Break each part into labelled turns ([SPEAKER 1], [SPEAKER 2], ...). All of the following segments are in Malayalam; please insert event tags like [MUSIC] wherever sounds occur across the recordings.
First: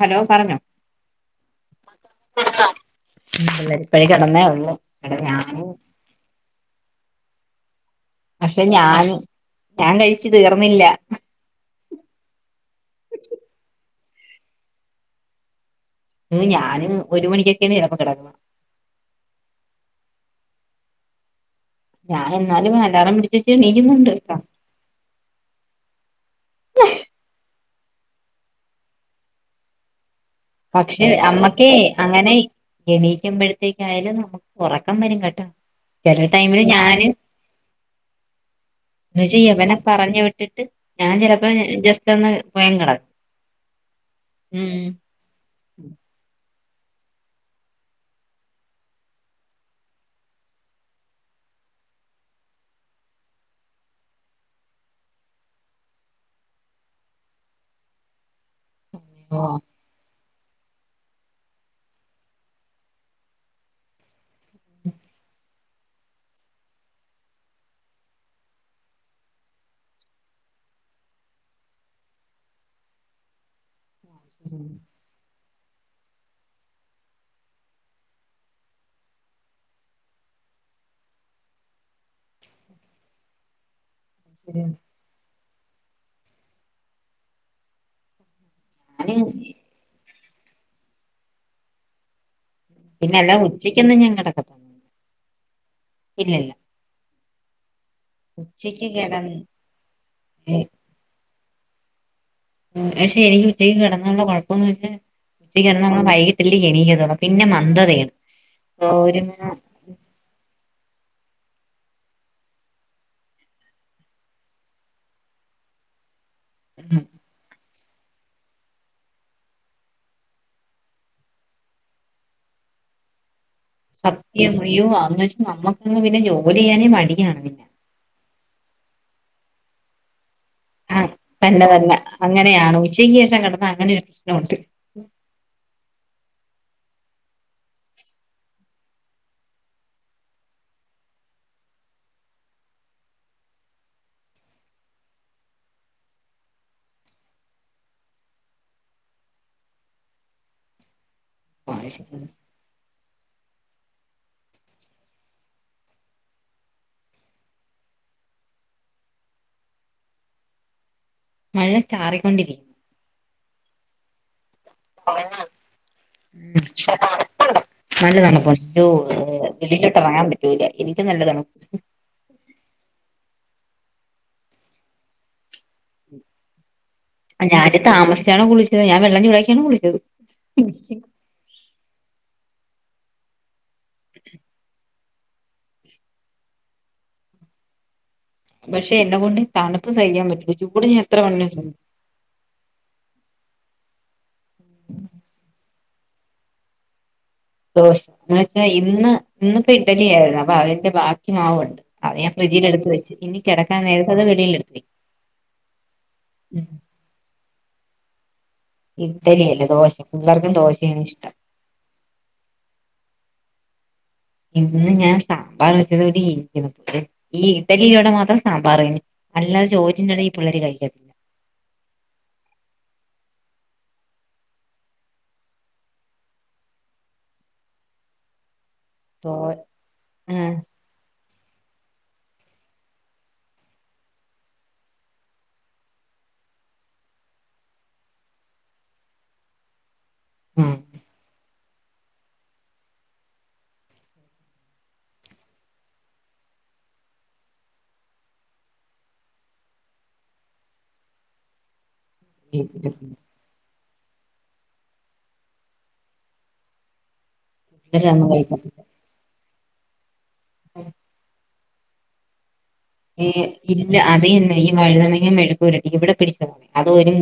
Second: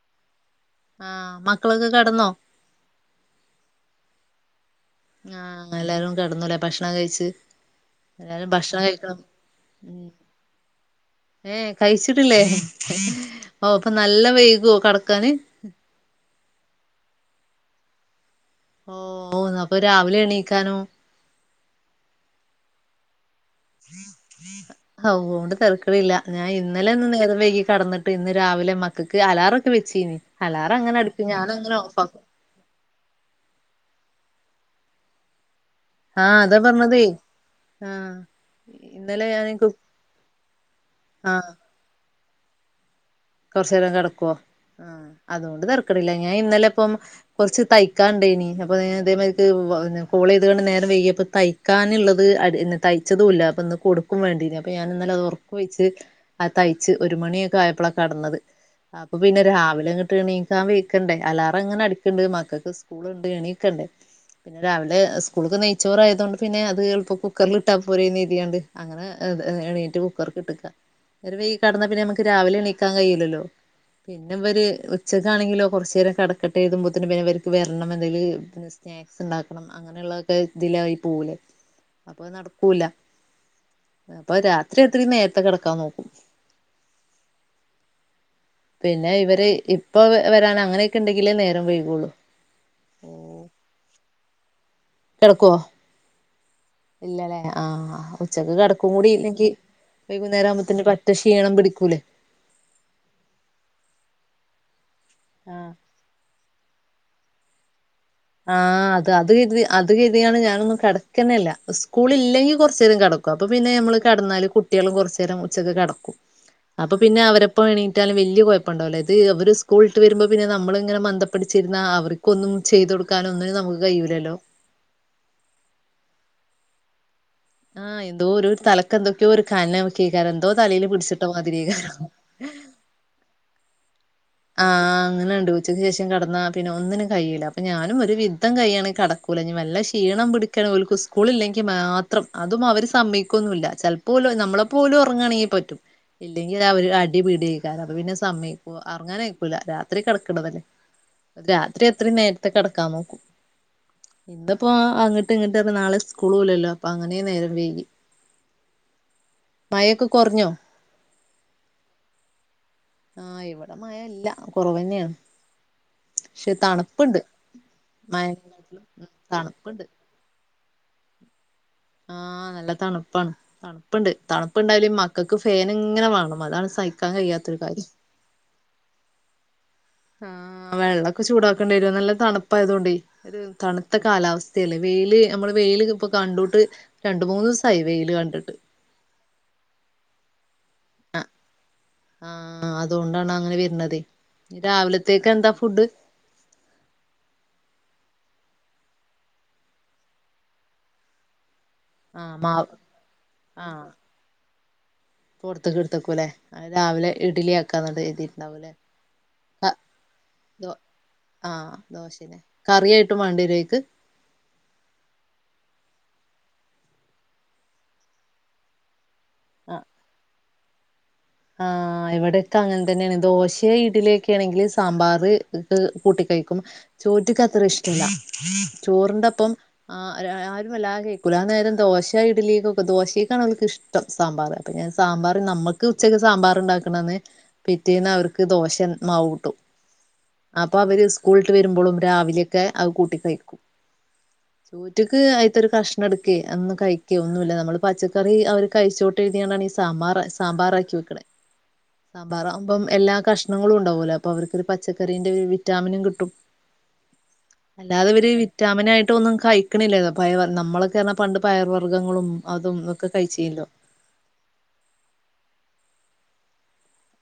[SPEAKER 1] ഹലോ പറഞ്ഞോ
[SPEAKER 2] ആഹ് മക്കളൊക്കെ
[SPEAKER 1] കെടന്നോ ഇല്ല ഇപ്പഴേ കെടന്നേടന്നേ ഉള്ളൂ ഇവിടെ ഞാനും
[SPEAKER 2] ആഹ് എല്ലാരും കെടന്നൂലേ ഭക്ഷണം കഴിച്ച് എല്ലാരും
[SPEAKER 1] പക്ഷെ
[SPEAKER 2] ഭക്ഷണം
[SPEAKER 1] ഞാന്
[SPEAKER 2] കഴിക്കണം
[SPEAKER 1] ഞാൻ കഴിച്ച് തീർന്നില്ല
[SPEAKER 2] ഏ കഴിച്ചിട്ടില്ലേ ഓഹ് അപ്പൊ നല്ല വൈകൊ കെടക്കാന്
[SPEAKER 1] ഞാന് ഒരു മണിക്കൊക്കെയാണ് ചെലപ്പം കെടക്കുന്നത്
[SPEAKER 2] ഓഹ് അപ്പൊ രാവിലെ എണീക്കാനോ
[SPEAKER 1] ഞാൻ എന്നാലും അലാറം പിടിച്ചിട്ട് എണീകിന്നിണ്ട് ട്ടോ
[SPEAKER 2] ഓഹ് അതുകൊണ്ട് തരക്കേടില്ല ഞാൻ ഇന്നലെ ഒന്ന് നേരം വൈകി കെടന്നിട്ട് ഇന്ന് രാവിലെ മക്കക്ക് അലാറൊക്കെ വെച്ചീനി അലാറം അങ്ങനെ
[SPEAKER 1] പക്ഷെ
[SPEAKER 2] അടിക്കും
[SPEAKER 1] അമ്മക്കേ
[SPEAKER 2] ഞാനങ്ങനെ ഓഫാക്കും
[SPEAKER 1] അങ്ങനെ എണീക്കുമ്പോഴത്തേക്കായാലും നമ്മക്ക് ഒറക്കം വരും കേട്ടോ ചെല
[SPEAKER 2] ആഹ് അതാ
[SPEAKER 1] ടൈമില്
[SPEAKER 2] പറഞ്ഞതേ
[SPEAKER 1] ഞാന്-
[SPEAKER 2] ആഹ്
[SPEAKER 1] എന്താ
[SPEAKER 2] ഇന്നലെ
[SPEAKER 1] ചെയ്യാ
[SPEAKER 2] ഞാന് കു
[SPEAKER 1] ഇവനെ പറഞ്ഞു വിട്ടിട്ട് ഞാൻ ചിലപ്പോ
[SPEAKER 2] ആഹ്
[SPEAKER 1] ജസ്റ്റ് ഒന്ന് പോയി അങ്ങ് കെടക്കും
[SPEAKER 2] കൊറച്ച് നേരം കെടക്കോ ആ അതോണ്ട് തരക്കേടില്ല ഞാൻ ഇന്നലെ ഇപ്പം കൊറച്ച് തൈക്കാനോണ്ടേനി അപ്പൊ ഇതേ മാതിരിക്ക് കോള് ചെയ്താണ്ട് നേരം വെയ്കിയപ്പം തൈ - ക്കാനുള്ളത് അ തൈച്ചതുല്ല അപ്പൊ ഇന്ന് കൊടുക്കും വേണ്ടിനി അപ്പൊ ഞാനത് ഒറക്കമൊഴിച് - ആ തൈച്ച് ഒരു മണിയൊക്കെ ആയപ്പളാ കെടന്നത് അപ്പൊ
[SPEAKER 1] ഓ
[SPEAKER 2] പിന്നെ രാവിലെ അങ്ങോട്ട് എണീ- ക്കാൻ വയ്ക്കണ്ടേ അലാറം അങ്ങനെ അടക്കിണ്ട് മക്കക്ക് സ്കൂളുണ്ട് എണീക്കണ്ടേ പിന്നെ രാവിലെ സ്കൂൾക് നെയ്ച്ചോറായതോണ്ട് പിന്നെ അത് എളുപ്പം കുക്കറിൽ ഇട്ടാ പോരെയെന്ന് കരുതിയണ്ട് - അങ്ങനെ എണീറ്റ് കുക്കർക്കിട്ടേക്കുവാ നേരം വെയികി കടന്നാ പിന്നെ നമ്മക്ക് രാവിലെ എണീ- ക്കാൻ കഴിയില്ലല്ലോ പിന്നെ ഇവര്- ച്ചക്ക ആണെങ്കിലോ കൊറച്ച്നേരം കെടക്കട്ടെമ്പോഴുതിക്കേണ്ട പിന്നെ അവർക്ക് വെരണമെങ്കിൽ - സ്നാക്സ് ഇണ്ടാക്കണം അങ്ങനെള്ളതൊക്കെ ഇതിലായി പോവുലെ അപ്പൊ അത് നടക്കൂല അപ്പൊ രാത്രി എത്രേയും നേരത്തെ കെടക്കാൻ നോക്കും. പിന്നെ
[SPEAKER 1] ഞാന്
[SPEAKER 2] ഇവര് ഇപ്പൊ വരാൻ അങ്ങനെയൊക്കെണ്ടെങ്കിലേ നേരം വൈകുള്ളു
[SPEAKER 1] പിന്നെ അല്ല ഉച്ചക്കൊന്നും ഞാൻ കെടക്കത്തില്ല
[SPEAKER 2] കെടക്കുവോ
[SPEAKER 1] ഇല്ലയില്ല
[SPEAKER 2] ഇല്ലല്ലേ ആഹ ആഹ് ഉച്ചക്ക് കെടക്കും കൂടി ഇല്ലെകി വൈകുന്നേരം ആവുമ്പത്തിനും പണി - ക്ഷീണം പിടിക്കൂലേ
[SPEAKER 1] പക്ഷെ എനിക്ക് ഉച്ചക്ക് കെടന്നാലുള്ള കൊഴപ്പംന്ന് വെച്ചാൽ
[SPEAKER 2] ആ
[SPEAKER 1] ഉച്ചയ്ക്ക് കെടന്ന വൈകി- ല് ഗണീയ [UNINTELLIGIBLE] ത പിന്നെ മന്ദതയാണ്.
[SPEAKER 2] ആഹ് അത് അത്
[SPEAKER 1] ഒരുമാ
[SPEAKER 2] ഇ- അത് ഗതിയാണ് ഞാനൊന്നും കെടക്കനല്ല സ്കൂളില്ലെങ്കി കൊറച്ച് നേരം കെടക്കും അപ്പൊ പിന്നെ ഞമ്മള് കെടന്നാലും കു കുട്ടിയേളും കൊർചേരം ഉച്ചക്ക് കെടക്കും അപ്പൊ പിന്നെ അവരെപ്പ എണി റ്റാലും വെല്യാ കൊഴപ്പണ്ടാവുല ഇത് ഇവർ സ്കൂൾട്ട് വെരുമ്പോ പിന്നെ നമ്മളിങ്ങനെ മന്തപ്പടിച്ചിര്ന്ന അവർക്കൊന്നും ചെയ്ത് കൊടുക് കാലോ ഒന്നിനും നമ്
[SPEAKER 1] സത്യം അയ്യൊ അവെ നമ്മക്ക്ങ് പിന്നെ ജോലി ചെയ്യാനേ മടിയാണ് പിന്നെ
[SPEAKER 2] ആഹ് എന്തോ ഒരു തലക്കെന്തൊക്കെയോ ഒരു കാനയ്ക്കക്കാരോ എന്തോ തലേല്
[SPEAKER 1] ആഹ്
[SPEAKER 2] പിടിച്ചിട്ട മാതിരി.
[SPEAKER 1] തന്നെ തന്നെ അങ്ങനെയാണ് ഉച്ചകൊക്കേ കെടന്ന അങ്ങനൊരു പ്രശ്നവുണ്ട്
[SPEAKER 2] ആഹ് അങ്ങനെ ണ്ട് ഉച്ചക്ക്ശേഷം കെട്ന്ന പിന്നെ ഒന്നിനും കൈയുല അപ്പൊ ഞാനും ഒരു വിധം കയ്യാണെങ്കി കടക്കും ലഞ് വല്ല ക്ഷീണം പിടിക്കണ ഓൽക് സ്കൂളില്ലെങ്കിൽ മാത്രം അതും അവര് സമ്മയ്കൊന്നുല്ല പോലു നമ്മളെ പോലും ഒറങ്ങാണെങ്കിൽ പറ്റും ഇല്ലെങ്കിൽ അവര് അടിപീടിയെയ്ക്കാരൊ അപൊ പിന്നെ സമ്മയ്കുവ അറങ്ങാനയികുല രാത്രി കിടക്ണതല്ലേ രാത്രി എത്രയും നേരത്തെ കെടക്കാ നോക്കും. ഇന്നിപ്പോ അങ്ങട്ട് ഇങ്ങട്ട് നാളെ സ്കൂളൂല്ലല്ലോ അപ്പൊ അങ്ങനേ നേരം വേകി മയൊക്കെ കൊർഞ്ഞോ?
[SPEAKER 1] മഴ ചാറിക്കൊണ്ടിരിക്ന്ന്
[SPEAKER 2] ആഹ് ഇവിടെ മയല്ല കുറവന്നെയാണ്.
[SPEAKER 1] ഉ
[SPEAKER 2] പക്ഷെ തണുപ്പുണ്ട്
[SPEAKER 1] നല്ലതണപ്പ
[SPEAKER 2] മഴനെക്കാട്ടിലും
[SPEAKER 1] രൂ
[SPEAKER 2] ഉം തണുപ്പുണ്ട്
[SPEAKER 1] വെളിലോട്ട് ഇറങ്ങാൻ പറ്റി എനിക്ക് നല്ലതാണ്
[SPEAKER 2] ആഹ് നല്ല തണുപ്പാണ് തണ്പ്പ്ണ്ട് തണുപ്ണ്ടായാലേ മക്കക്ക് ഫേൻങ്ങനെ വേണം അതാണ് സഹിക്കാ കഴിയാത്തരു കാര്യം.
[SPEAKER 1] അമസ്ച്ചളെ ത്തുനേ ഞൻ വെള്ളം ചുടാക്കിയാണ് കുളിക്കു
[SPEAKER 2] ആഹ് വെള്ളക്കെ ചൂടാക്കേണ്ടി വരു നല്ല തണുപ്പായതോണ്ടേയ് ഒരു തണുത്ത കാലാവസ്ഥയല്ലേ വെയില് നമ്മള് വെയില് ഇപ്പൊ കണ്ടോട്ട് രണ്ട് മൂന്ന് ദിവസായി വെയില് കണ്ടിട്ട്
[SPEAKER 1] പക്ഷെ എന്നെ കൊണ്ട് തണുപ്പ് സഹികാ പറ്റൂല ചൂട് ഞാ എത്ര വേണെൽ സഹി
[SPEAKER 2] ആഹ അതുകൊണ്ടാണ് അങ്ങനെ വെര്ണതെ രാവിലത്തേക്ക് എന്താ ഫുഡ്?
[SPEAKER 1] ദോശ എന്നന്ന് വെച്ചാ ഇന്ന് ഇന്നിപ്പോ ഇഡലി ആയിരുന്നു അപ്പൊ അതിന്റെ ബാക്കി മാവുണ്ട്. അത ഞാൻ
[SPEAKER 2] ആഹ്
[SPEAKER 1] ഫ്രിഡ്ജിൽ
[SPEAKER 2] മാവ്
[SPEAKER 1] എടുത്ത് വെച്ച് ഇനി കെടക്കാൻ നേരത് അത് വെളിൽ എടുത്തിവെയ്
[SPEAKER 2] പൊർത്ക്ക്ട്ത്തക്കൂല്ലേ അ രാവിലെ ഇഡലി ആക്കാന്നത് എഴ്തിയിട് തവൂലേ?
[SPEAKER 1] ഇഡലി അല്ല ദോശ പിള്ളേർക്കും ദോശയാണ് ഇഷ്ടം.
[SPEAKER 2] ആഹ് ദോശേനെ കറിയായിട്ടും വേണ്ടിരേക്ക്
[SPEAKER 1] ഇന്ന് ഞാൻ സാമ്പാർ വെച്ചതോടെ ഇരിക്കുന്നു ഈ ഇഡ്ഡലിയിലൂടെ മാത്രം സാമ്പാർ കഴിക്കു അല്ലാതെ ചോജിന്റെ എടെ പിള്ളേര് കഴിക്കും.
[SPEAKER 2] ആഹ് ആഹ് ആഹ് ഇവിടെക്കെ അങ്ങൻതന്നെയാണ് ദോശ ഇഡ്‌ലിലൊക്കെണെങ്കിൽ സാമ്പാറ് കൂട്ടി കയിക്കും ചോറ്റക്ക്ത്ര ഇഷ്ടല്ല
[SPEAKER 1] തോ
[SPEAKER 2] ചോറിൻ്റൊപ്പം ആഹ് ആരുമല്ലാം കൈക്കൂല അനേരം ദോശ ഇഡലിയേക്കൊക്കെ ദോശയ്ക്കാണവക്ക് ഇഷ്ട ഷ്ടം സാമ്പാറ് അപ്പൊ ഞാൻ സാമ്പാറ് നമ്മക്ക് ഉച്ചക്ക് സാമ്പാറ് ഇണ്ടാക്കണന്ന് പിറ്റേന്ന് അവർക്ക് ദോശമാവ് കൂട്ടും അപ്പൊ
[SPEAKER 1] ആഹ്
[SPEAKER 2] അവര് സ്കൂളട്ട് വരുമ്പോഴും രാവിലെയൊക്കെ അഹ് കൂട്ടി കഴിക്കു ഉച്ചക്ക് അയിത്തൊരു കഷ്ണ എടുക്ക ഒന്ന് കഴിക്ക ഒന്നൂല്ല നമ്മള് പച്ചക്കറി അവര് കഴിച്ചോട്ട് [UNINTELLIGIBLE] സാമ്പാറ് സാമ്പാറാക്കി വെക്കണെ സാമ്പാറാകുമ്പം എല്ലാ കഷ്ണ കശ്ണങ്ങളു ഉണ്ടാവൂലെ അപ്പവർക്കൊരു പച്ചക്കറിന്റെ വിറ്റാമിനും കിട്ടും അല്ലാതെ ഇവര്
[SPEAKER 1] പിള്ളേരതൊന്നും കഴിക്കത്തില്ല
[SPEAKER 2] വിറ്റാമിനായിട്ട് ഒന്നും കഴിക്കണില്ലല്ലോ പയ നമ്മളെക്കെർന്നാ പണ്ട് പയർ വർഗ്ഗങ്ങളും അതു
[SPEAKER 1] ഇല്ല അത് ഈ വഴുതനങ്ങ മെഴുക്കരട്ട് ഇവിടെ പിടിച്ചതണെ അതൊ ഒരു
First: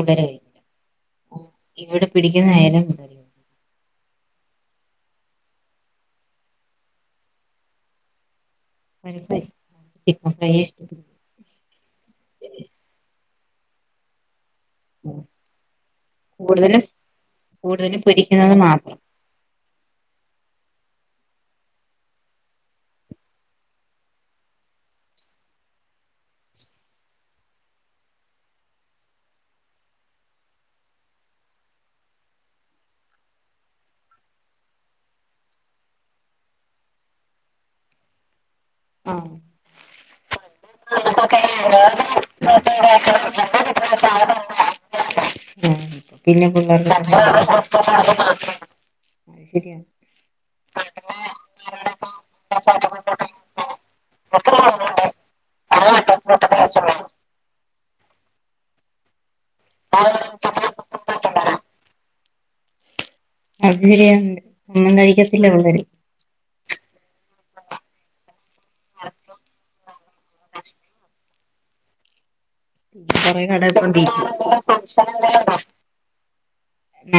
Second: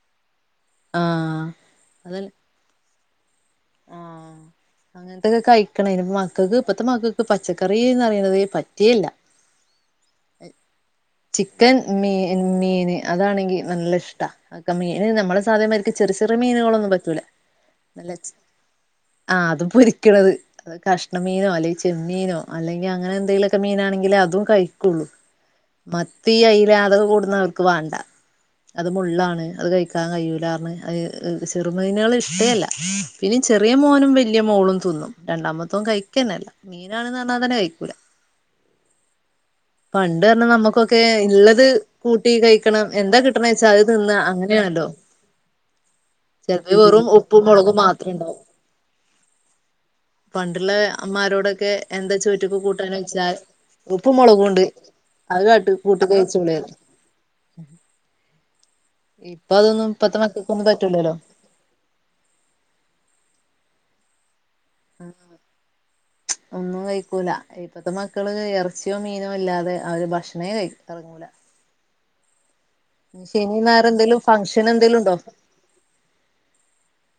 [SPEAKER 2] ആഹ്
[SPEAKER 1] ഇവിടെ
[SPEAKER 2] അതല്ല
[SPEAKER 1] പിടിക്കുന്ന നേരം
[SPEAKER 2] അങ്ങനത്തെക്കെ കഴിക്കണ ഇനി മക്കക്ക് ഇപ്പഴത്തെ മക്കക്ക് പച്ചക്കറിന്ന റയണന്നത് പറ്റിയേല്ല
[SPEAKER 1] [UNINTELLIGIBLE]
[SPEAKER 2] ചിക്കൻ മീൻ മീൻ അതാണെങ്കി നല്ല ഇഷ്ടാ മീന് നമ്മളെ സിദാമായിരിക്ക ചെറിയ ചെറിയ
[SPEAKER 1] കൂടുതലും
[SPEAKER 2] മീനുകളൊന്നും പറ്റൂല
[SPEAKER 1] കൂടുതലും
[SPEAKER 2] നല്ല
[SPEAKER 1] പൊരിക്കുന്നത് മാത്രം
[SPEAKER 2] ആഹ് അത് പൊരിക്കണത് അഹ് കഷ്ണമീനോ അല്ലെങ്കി ചെമ്മീനോ അല്ലെങ്ക അങ്ങനെന്തെലൊക്കെ മീനാണെങ്കിലെഅതും കഴിക്കുകുള്ളൂ മത്തി അയില അതക്ക കൊടുന്നവർക്ക് വാണ്ട അത് മുള്ളാണ് അത് കഴിക്കാൻ കഴൂലാന്ന് അത് ചെറുമീനുകള്ഇഷ്ടേല്ല പിന്നേ ചെറിയ മോനും വെലിയ മോളും തിന്നും രണ്ടാമത്തോൻ കഴിക്കാനല്ല. മീനാണന്ന്ർഞ്ഞാതന്നെ കഴിക്കൂല
[SPEAKER 1] ആഹ്
[SPEAKER 2] പണ്ടർഞ നമ്മ ക്കെ ഇള്ളത് കൂട്ടി കഴിക്കണം എന്താ കിട്ടണെച്ചാ അത് തിന്ന അങ്ങനെയാണല്ലോ?
[SPEAKER 1] ആഹ് പിന്നെ
[SPEAKER 2] ചെൽപ്പ
[SPEAKER 1] പിള്ളേർക്ക്
[SPEAKER 2] വെറും ഉപ്പുമുളകും മാത്രണ്ടാവൂ
[SPEAKER 1] [UNINTELLIGIBLE]
[SPEAKER 2] പണ്ടുള്ളമ്മാരോടൊക്കെ എന്താ ചോറ്റക്ക് കൂട്ടാനച്ചാൽ ഉപ്പുമുളകുണ്ട് അത് കാട്ട കൂട്ടി കയിച്ചൂലെ ഇപ്പൊ അതൊന്നും ഇപ്പത്തെ മക്കക്കൊന്നും പറ്റിലല്ലോ
[SPEAKER 1] [INAUDIBLE]
[SPEAKER 2] ഒന്നും കഴിക്കൂല ഇപ്പത്തെ മക്കള് ഇറച്ചിയോ മീനോല്ലാതെ അവര് ഭക്ഷണ [UNINTELLIGIBLE] ഇറങ്ങൂല ശനി ഞായർ എന്തേലും ഫംഗ്ഷൻ എന്തേലും ഉണ്ടോ
[SPEAKER 1] [INAUDIBLE]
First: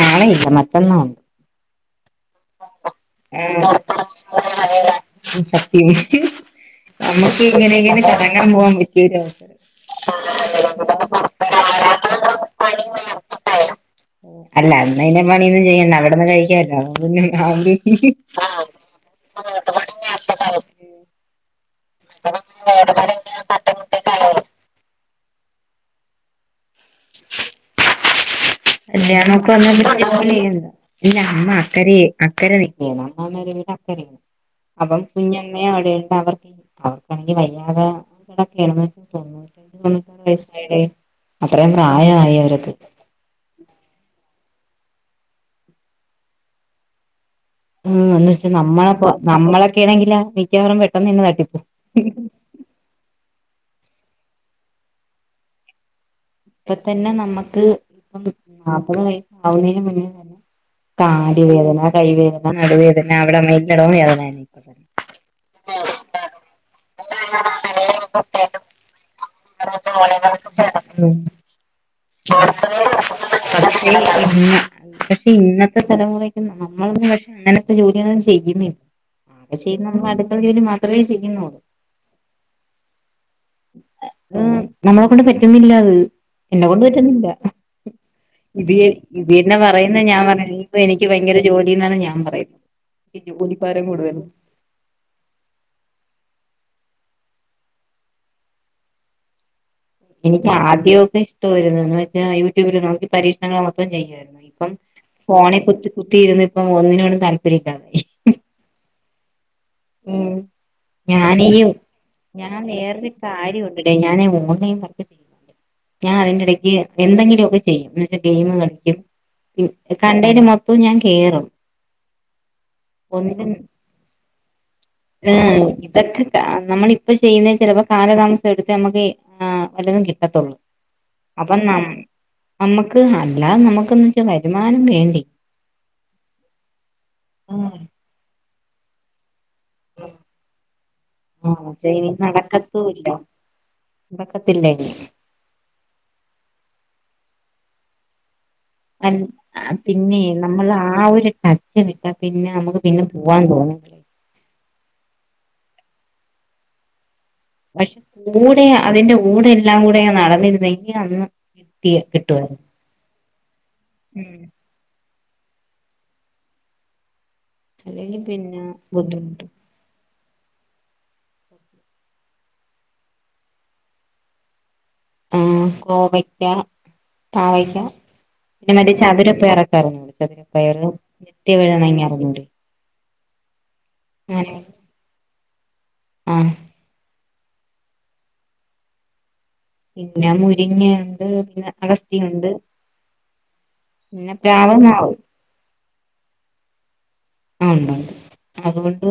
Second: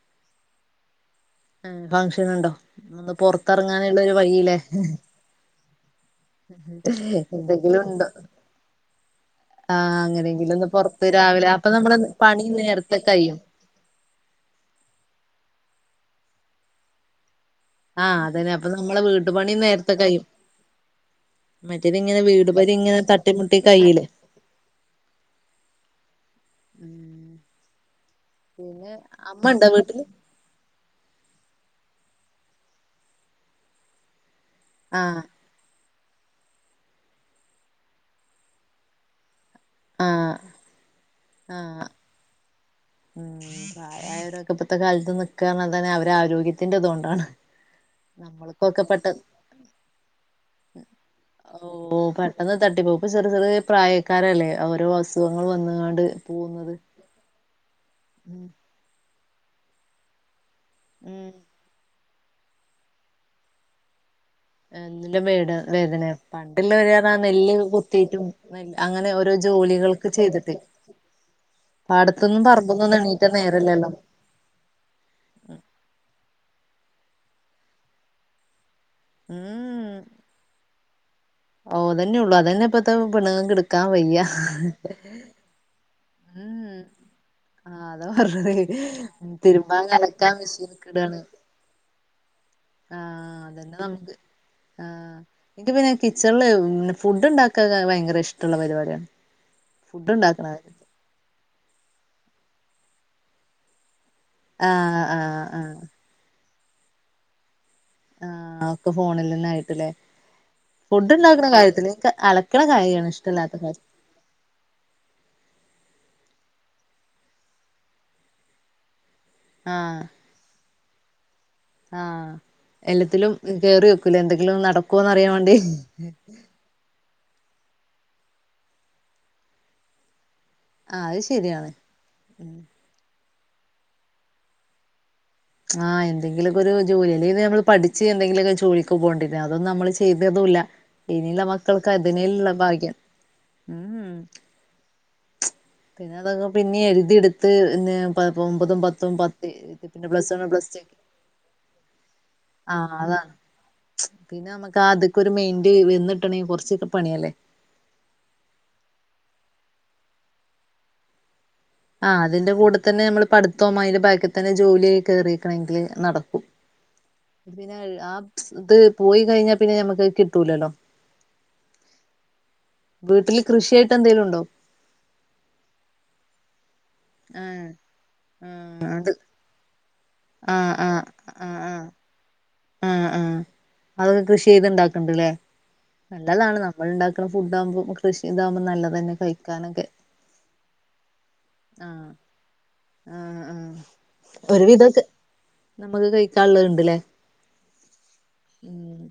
[SPEAKER 1] ആ ഇല്ല മറ്റന്നാന്നോ
[SPEAKER 2] ആ ഫംഗഷനുണ്ടോ ഒന്ന് പെറത്തറങ്ങാനുള്ളരു വഴില്ലേ
[SPEAKER 1] നമ്മക്കിങ്ങനെ ഇങ്ങനെ
[SPEAKER 2] ഉണ്ടോ
[SPEAKER 1] കറങ്ങാൻ പോവാൻ പറ്റ [UNINTELLIGIBLE]
[SPEAKER 2] ആഹ് അങ്ങനെങ്കിലുംഒന്ന് പെറത്ത് രാവിലെ അപ്പൊ നമ്മള പണി നേരത്തെ കയ്യും
[SPEAKER 1] അല്ല ഇന്ന് അയിന് പണിയൊന്നു ചെയ്യണ്ട അവിടെന്ന് കഴിക്കാലോ
[SPEAKER 2] ആഹ് അതന്നെ അപ്പൊ നമ്മളെ വീട്ടുപണി നേരത്തെ കയ്യും മറ്റേത് ഇങ്ങനെ വീടുപണി ഇങ്ങനെ തട്ടിമുട്ടി കയ്യില് പിന്നെ
[SPEAKER 1] [UNINTELLIGIBLE]
[SPEAKER 2] അമ്മ ഇണ്ടോ വീട്ടില്
[SPEAKER 1] ഇല്ല അമ്മ അക്കര അക്കര നിക്കയാണ് അമ്മമ്മാരെ വീട് അക്കരയാ അപ്പം കു
[SPEAKER 2] ആഹ്
[SPEAKER 1] അമ്മ അവിടെണ്ട് അവർക്ക് വയ്യാതെടക്കണെന്ന് [UNINTELLIGIBLE]
[SPEAKER 2] ആഹ്
[SPEAKER 1] [UNINTELLIGIBLE] അത്രയു പ്രായായി അവരൊക്കെ
[SPEAKER 2] പ്രായയവരൊക്കെ ഇപ്പഴത്തെ കാലത്ത് നിക്കാ നർഞ്ഞാല് തന്നെ അവരെ ആരോഗ്യത്തിന്റെ ഇതുകൊണ്ടാണ്
[SPEAKER 1] ഉം എന്ന വെച്ചാ
[SPEAKER 2] നമ്മൾക്കൊക്കെ
[SPEAKER 1] നമ്മളെപ്പോ
[SPEAKER 2] പെട്ടെന്ന്
[SPEAKER 1] നമ്മളൊക്കെ ആണെങ്കിൽ മിക്കവാറും പെട്ടെന്നന്നെ തട്ടിപ്പോ
[SPEAKER 2] ഇന്ന് തട്ടിപ്പോക്ക് ചെറ് ചെറിയ പ്രായക്കാരല്ലേ ഓരോ അസുഖങ്ങള് വന്നങ്ങാണ്ട്
[SPEAKER 1] ഇപ്പ തന്നെ നമ്മക്ക് ഇപ്പം
[SPEAKER 2] ഉം
[SPEAKER 1] നാപത് വയസ ആവുന്നയിന് മുന്നേ തന്നെ
[SPEAKER 2] ഉം
[SPEAKER 1] താടിവേദന കൈവേദന നടുവേദന അവിടെല്ലിടവും വേദന
[SPEAKER 2] [UNINTELLIGIBLE] പണ്ടുള്ള വേദനആ നെല്ലൊക്കെ കുത്തീട്ട അങ്ങനെ ഓരോ ജോലികൾക്ക് ചെയ്തിട്ട്
[SPEAKER 1] ഉം
[SPEAKER 2] പാടത്തൊന്നും പറമ്പനൊന്നും എണീക്ക
[SPEAKER 1] പക്ഷെ
[SPEAKER 2] നേരല്ലല്ലോ
[SPEAKER 1] [UNINTELLIGIBLE] പക്ഷെ ഇന്നത്തെ തലമുറയ്ക്ക് നമ്മളൊന്നും പക്ഷെ അങ്ങനത്തെ ജോലിയന്നും ചെയ്യുന്നില്ല.
[SPEAKER 2] ഉം
[SPEAKER 1] പക്ഷേ ചെയ്യുന്നത്. നമ്മള് അടുക്കുള്ള ജോലി മാത്രമേ ചെയ്യുന്നുള്ളൂ.
[SPEAKER 2] ഓ അതന്നെ ഉള്ളൂ അതന്നെ ഇപ്പത്തെ പെണുങ്ങൾക്ക് എടു
[SPEAKER 1] നമ്മളെ കൊണ്ട് പറ്റുന്നില്ല. അത് എന്നെ
[SPEAKER 2] ഉം
[SPEAKER 1] കൊണ്ട് പറ്റുന്നില്ല.
[SPEAKER 2] ആഹ് അതാ പറഞ്ഞത്
[SPEAKER 1] ഇി ഇബിന്നെ
[SPEAKER 2] തിരുമ്പാൻ
[SPEAKER 1] പറയുന്ന ഞാൻ
[SPEAKER 2] അലക്കാൻ
[SPEAKER 1] പറയ ഇ
[SPEAKER 2] മെഷീൻക്ക്
[SPEAKER 1] എനിക്ക്
[SPEAKER 2] ഇടാണ്
[SPEAKER 1] ഭയങ്കര ജോലി എന്നാണ്, ഞാൻ പറയും. ജോലിക്കാരാ കുടുതല്.
[SPEAKER 2] ആ എനിക്ക് പിന്നെ കിച്ചണില് ഫുഡ് ഉണ്ടാക്കാ ഭയങ്കര ഇഷ്ടമുള്ള പരിപാടിയാണ്. ഫുഡ് ഉണ്ടാക്കണ
[SPEAKER 1] എനിക്ക് ആദ്യമൊക്കെ ഇഷ്ടമായിരുന്നു. എന്നു വെച്ചാൽ യൂട്യൂബിൽ നോക്കി പരീക്ഷണങ്ങൾ മൊത്തം ചെയ്യുമായിരുന്നു. ഇപ്പം
[SPEAKER 2] ആഹ് ആഹ്
[SPEAKER 1] ഫോണിൽ
[SPEAKER 2] ആഹ്
[SPEAKER 1] കുത്തി കുത്തിയിരുന്ന് ഇപ്പം ഒന്നിനോടും താല്പര്യാമില്ലാതെ ആയി.
[SPEAKER 2] ആഹ ഒക്കെ ഫോണിൽ നിന്നായിട്ടല്ലേ.
[SPEAKER 1] ഉം
[SPEAKER 2] ഫുഡ്
[SPEAKER 1] ഞാൻ
[SPEAKER 2] ഉണ്ടാക്കുന്ന
[SPEAKER 1] ഈ
[SPEAKER 2] കാര്യത്തിൽ എനിക്ക് അലക്കണ
[SPEAKER 1] വേറൊരു
[SPEAKER 2] കാര്യായാണ് ഇഷ്ടമല്ലാത്തത്-
[SPEAKER 1] കാര്യമുണ്ടെടേ ഞാൻ ഓൺലൈൻ വർക്ക് ചെയ ഞാൻ അതിന്റെ ഇടയ്ക്ക് എന്തെങ്കിലുമൊക്കെ ചെയ്യും എന്നിട്ട് ഗെയിം കളിക്കും.
[SPEAKER 2] ആഹ്
[SPEAKER 1] കണ്ടേന് മൊത്തവും ഞാൻ കേയറും.
[SPEAKER 2] ആഹ് എല്ലാത്തിലും കേറി നോക്കുല്ലേ എന്തെങ്കിലും നടകു
[SPEAKER 1] ഉം ഇതക്ക നമ്മളിപ്പ ചെയ്യുന്നേ ചിലപ്പോ കാലതാമസം എടുത്ത് നമുക്ക് വല്ലതും കിട്ടത്തുള്ളൂ.
[SPEAKER 2] ആഹ് അത്
[SPEAKER 1] അപ്പൊ
[SPEAKER 2] ശരിയാണ്
[SPEAKER 1] ന നമ്മുക്ക് അല്ലാതെ നമുക്ക്ന്ന് വരുമാനം വേണ്ടേ?.
[SPEAKER 2] ആ എന്തെങ്കിലൊക്കെ ഒരു ജോലി അല്ലങ്കിൽ നമ്മള്
[SPEAKER 1] ആഹ്
[SPEAKER 2] പഠിച്ച് എന്തെിലൊക്കെ ജോലിക്ക് പോകേണ്ടി വരും. ആഹ് അതും നമ്മള് ചെയ്തതു ഇല്ല. ഇനുയുള്ള മക്കൾക്ക്
[SPEAKER 1] പക്ഷേ ഇനി
[SPEAKER 2] അതിനേള്ളു ഭാഗ്യം. ഉം.
[SPEAKER 1] ത്തില്ലല്ലേ
[SPEAKER 2] പിന്നെ അതൊക്കെ പിന്നെ എഴുതി എടുത്ത് പിന്നെ
[SPEAKER 1] പിന്നെ
[SPEAKER 2] പ്ലസ് വൺ
[SPEAKER 1] നമ്മൾ
[SPEAKER 2] പ്ലസ് ടു
[SPEAKER 1] ആഹ് ഒരു ടച്ച് വിട്ടാൽ പിന്നെ നമുക്ക്
[SPEAKER 2] ആഹ്
[SPEAKER 1] പിന്നെ
[SPEAKER 2] അതാണ്
[SPEAKER 1] പോവാൻ തോന്നും.
[SPEAKER 2] പിന്നെ നമുക്ക് ആഹ് അതൊക്കെ ഒരു മെയിന്റ വന്നിട്ടണെങ്കിൽ കൊറച്ചൊക്കെ പണിയല്ലേ?
[SPEAKER 1] പക്ഷെ കൂടെ അതിൻന്റെ കൂടെ എല്ലാം കൂടെ ഞാൻ നടന്നിരുന്നു എ അന്ന് കിട്ടിയ
[SPEAKER 2] ആഹ് അതിന്റെ
[SPEAKER 1] കിട്ടുവായിരുന്നു
[SPEAKER 2] കൂടെ തന്നെ നമ്മൾ പഠത്തോം അതില ബാക്കി
[SPEAKER 1] ഉം
[SPEAKER 2] തന്നെ ജോലിയും കേറിയിക്കണെങ്കില് നടക്കും. പിന്നെ
[SPEAKER 1] അല്ലെങ്കിൽ
[SPEAKER 2] ആഹ്
[SPEAKER 1] പിന്നെ
[SPEAKER 2] ഇത് പോയി
[SPEAKER 1] ബുദ്ധിമുട്ട്
[SPEAKER 2] കഴിഞ്ഞ പിന്നെ നമുക്ക് കിട്ടൂലല്ലോ വീട്ടില് കൃഷിയായിട്ട് എന്തെങ്കിലും ഉണ്ടോ?
[SPEAKER 1] ആഹ് കോവക്ക.
[SPEAKER 2] ആഹ്
[SPEAKER 1] പാവയ്ക്ക,
[SPEAKER 2] ആഹ്
[SPEAKER 1] പിന്നെ
[SPEAKER 2] അത്
[SPEAKER 1] ചതുരപ്പയർ ഇറക്കാറന്നൂ
[SPEAKER 2] ആഹ്
[SPEAKER 1] ചതുരപ്പയർ നിത്യ വേള എന്നറിഞ്ഞുടെ?
[SPEAKER 2] ആ ആ അതൊക്കെ കൃഷി ചെയ്ത് ഇണ്ടാക്കണ്ട്ല്ലേ?
[SPEAKER 1] ആ
[SPEAKER 2] നല്ലതാണ് ന നമ്മൾ ഉണ്ടാക്കുന്ന ഫുഡ് ആകുമ്പോ കൃഷി ഇതാവുമ്പോ നല്ലതെന്ന് കഴിക്കാൻ
[SPEAKER 1] പിന്നെ മുരിങ്ങയുണ്ട് പിന്നെ
[SPEAKER 2] ആഹ്
[SPEAKER 1] അഗസ്ത്യയുണ്ട്
[SPEAKER 2] ആഹ് ആഹ് ഒരുവിധക്കെ
[SPEAKER 1] മാവ്
[SPEAKER 2] നമ്മുക്ക് കഴിക്കാുള്ളത്ണ്ട്ല്ലേ?
[SPEAKER 1] ആഹ് ഉണ്ട് ഉണ്ട് അതുകൊണ്ട്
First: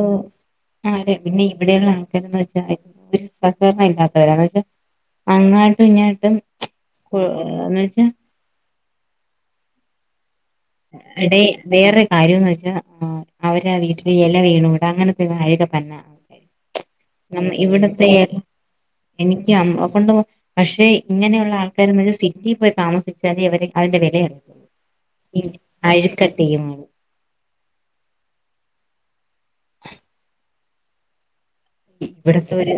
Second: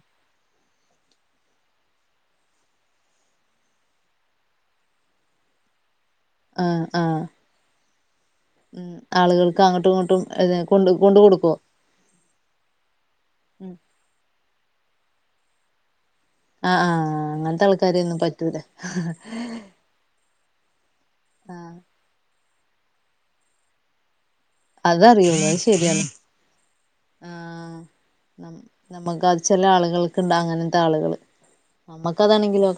[SPEAKER 1] ആഹ് അതെ പിന്നെ ഇവിടെയുള്ളള്ള ആൾക്കാരന്ന് വെച്ചാൽ ഒരു സഹകരണം ഇല്ലാത്തവരാ വച്ചാ അങ്ങാട്ടും ഇങ്ങായിട്ടും
[SPEAKER 2] ആഹ് ആഹ്
[SPEAKER 1] എന്നന്ന് വെച്ചാ
[SPEAKER 2] ഉം ആളുകൾക്ക് അങ്ങോട്ടും ഇങ്ങോട്ടും കൊണ്ട് കൊണ്ട്
[SPEAKER 1] എടെ
[SPEAKER 2] കൊടുക്കുവോ
[SPEAKER 1] വേറെ കാര്യംന്ന് വെച്ചാ അവരുടെ
[SPEAKER 2] ഉം
[SPEAKER 1] വീട്ടില് ഇല വീണുകൂട അങ്ങനത്തെ കാര്യകെ തന്നെ
[SPEAKER 2] ആഹ് ആഹ്
[SPEAKER 1] ന
[SPEAKER 2] അങ്ങനത്തെ
[SPEAKER 1] ഇവിടത്തെ
[SPEAKER 2] ആൾക്കാരെയൊന്നും പറ്റൂല
[SPEAKER 1] എനിക്ക് അമ്മ കൊണ്ട് പക്ഷെ ഇങ്ങനെയുള്ള
[SPEAKER 2] ആഹ്
[SPEAKER 1] ആൾക്കാര് സിറ്റിയിൽ പോയി താമസിച്ചാലേ അവര് അതിന്റെ വിലയേറിയ
[SPEAKER 2] അതറിയുള്ളു അത് ശരിയാണ്. ആഹ് നമുക്കത് ചില ആളുകൾക്ക് ഉണ്ട് അങ്ങനത്തെ ആളുകൾ-
[SPEAKER 1] ഇവിടത്തെരു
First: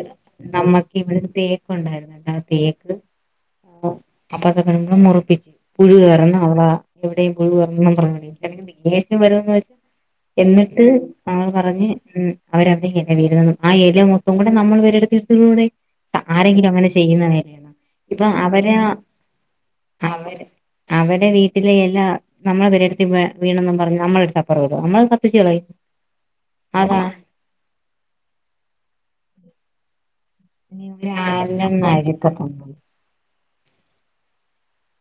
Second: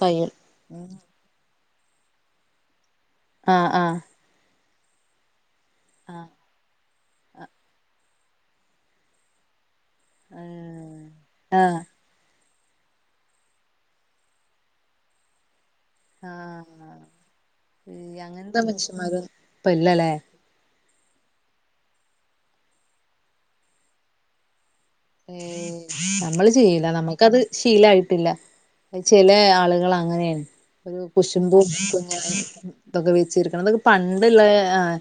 [SPEAKER 1] നമ്മക്ക് ഇവിടു തേക്ക് ഉണ്ടായിരുന്നുണ്ട് ആ തേക്ക്
[SPEAKER 2] ആഹ് ആഹ്
[SPEAKER 1] അപ്പൊതൊക്ക മുറിപ്പിച്ച് പുഴ
[SPEAKER 2] ആഹ്
[SPEAKER 1] കറന്ന് അവള എവിടെേയും പോയി [UNINTELLIGIBLE] എന്നിട്ട് അവൾ
[SPEAKER 2] ആഹ് ആഹ്
[SPEAKER 1] പറഞ്ഞ് ഉം അവരങ്ങനെ വര.. ആഹ് ഏല മൊത്തം കൂടെ നമ്മൾ വരെടുത്തിടുത്തൂകുടെ- ആരെങ്കിലും അങ്ങനെ
[SPEAKER 2] ആഹ്
[SPEAKER 1] ചെയ്യുന്ന വരെയണോ
[SPEAKER 2] ഈ
[SPEAKER 1] ഇപ്പൊ
[SPEAKER 2] അങ്ങനത്തെ
[SPEAKER 1] അവര്
[SPEAKER 2] മനുഷ്യന്മാര് ഇപ്പ ഇല്ലല്ലേ
[SPEAKER 1] അവര് അവവിടെ വീട്ടിലെ എല്ലാം നമ്മളെ പരിടുത്തി വീണെന്നും പറഞ്ഞ് നമ്മള എടുത്തപ്പറവ നമ്മൾ
[SPEAKER 2] ഏഹ് നമ്മള് ചെയില നമുക്കത് ശീലായിട്ടില്ല ചില ആളുകൾ അങ്ങനെണ്. ഒരു കുശ്ബു
[SPEAKER 1] അങ്ങനെയുള്ള
[SPEAKER 2] ഇതൊക്കെ വെച്ചിരിക്കണം ഇതൊക്കെ പണ്ടുള്ള ആഹ്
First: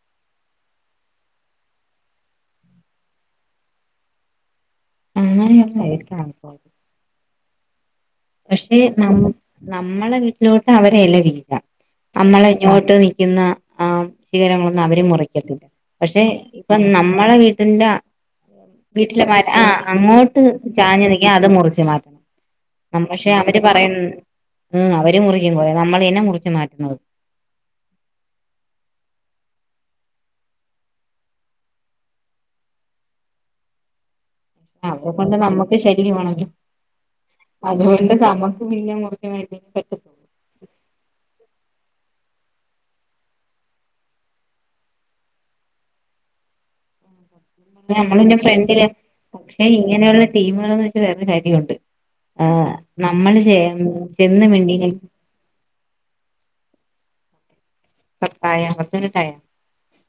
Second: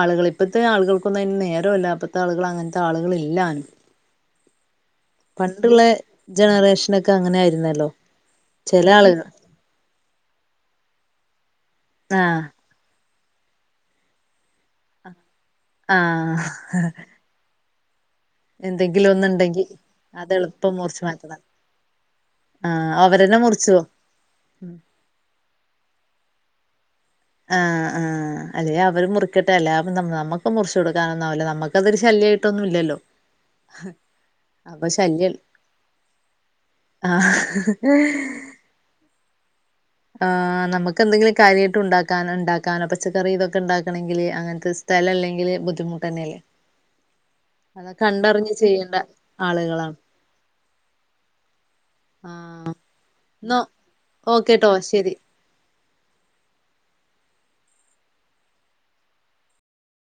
[SPEAKER 2] ആളുകൾ ഇപ്പത്തെ ആളുകൾക്കൊന്നും അയിന് നേരല്ല ഇപ്പഴത്തെ ആളുകൾ അങ്ങനത്തെ ആളുകൾ ഇല്ലാനും പണ്ടുള്ള ജനറേഷനൊക്കെ അങ്ങനെ ആയിരുന്നല്ലോ?
[SPEAKER 1] പക്ഷെ
[SPEAKER 2] ചില ആളുകൾ
[SPEAKER 1] നമ്മ നമ്മളെ വീട്ടിലോട്ട് അവരെ എല വീഴാം
[SPEAKER 2] ആഹ്
[SPEAKER 1] നമ്മളെ ഇങ്ങോട്ട് നിൽക്കുന്ന ആ ശിഖരങ്ങളൊന്നും അവര് മുറിക്കത്തില്ല പക്ഷെ
[SPEAKER 2] ആഹ്
[SPEAKER 1] ഇപ്പം നമ്മളെ വീ. ഇല്ല
[SPEAKER 2] എന്തെങ്കിലും
[SPEAKER 1] വീട്ടിലെ മാര ആ
[SPEAKER 2] ഒന്നുണ്ടെങ്കി അത്
[SPEAKER 1] അങ്ങോട്ട്
[SPEAKER 2] എളുപ്പം മുറിച്ചു
[SPEAKER 1] ചാഞ്ഞ് നിക്ക
[SPEAKER 2] മാറ്റണം
[SPEAKER 1] അത് മുറിച്ച് മാറ്റണം
[SPEAKER 2] ആഹ്
[SPEAKER 1] മ്മ പക്ഷെ
[SPEAKER 2] അവരന്നെ
[SPEAKER 1] അവര് പറ
[SPEAKER 2] മുറിച്ചുവോ
[SPEAKER 1] യുംഅവര് മുറിക്കും കൊറെ നമ്മളെ ന്നെ മുറിച്ചു മാറ്റുന്നത്
[SPEAKER 2] ആഹ് ആഹ് അല്ലേ അവര് മുറിക്കട്ടെ. അല്ലാ തപ്പം നമ്മക്ക് മുറിച്ചു കൊടുക്കാനൊന്നാവില്ല നമ്മക്ക് അതരു ശല്യയിട്ടൊന്നുല്ലല്ലോ [INAUDIBLE]
[SPEAKER 1] അതുകൊണ്ട് നമ്മുക്ക് ശരിമാണല്ലോ
[SPEAKER 2] ആഹ്
[SPEAKER 1] അതുകൊണ്ട് സമ. ക്ക് മിണിങ്യാ നുറുക്കാനായിട്ട് ഇപ്പെത്തും
[SPEAKER 2] ആഹ്. നമക്ക് എന്തെങ്കിലും കാര്യായിട്ട് ഉണ്ടാക്കാന ഉണ്ടാക്കാനോ പച്ചക്കറി ബതൊക്കെ ഇണ്ടാക്കണങ്കില് അങ്ങനത്തെ [UNINTELLIGIBLE] തലല്ലെങ്കില് ബുദ്ധിമുട്ടന്നെയല്ലേ
[SPEAKER 1] നമ്മളിന്റെ ഫ്രണ്ടില. പക്ഷെ
[SPEAKER 2] ആളുകളാണ്
[SPEAKER 1] ഇങ്ങനെഉള്ള ടീമുകളന്ന് വെച്ച വേറെ ഒര് കാര്യവുണ്ട് ആഹ് നമ്മള് ചെ
[SPEAKER 2] ന്നോ
[SPEAKER 1] ചെന്ന്
[SPEAKER 2] ഓക്കേട്ടോ
[SPEAKER 1] മിണ്ടീ. [UNINTELLIGIBLE]
[SPEAKER 2] ശരി
[SPEAKER 1] പപ്പായ [UNINTELLIGIBLE]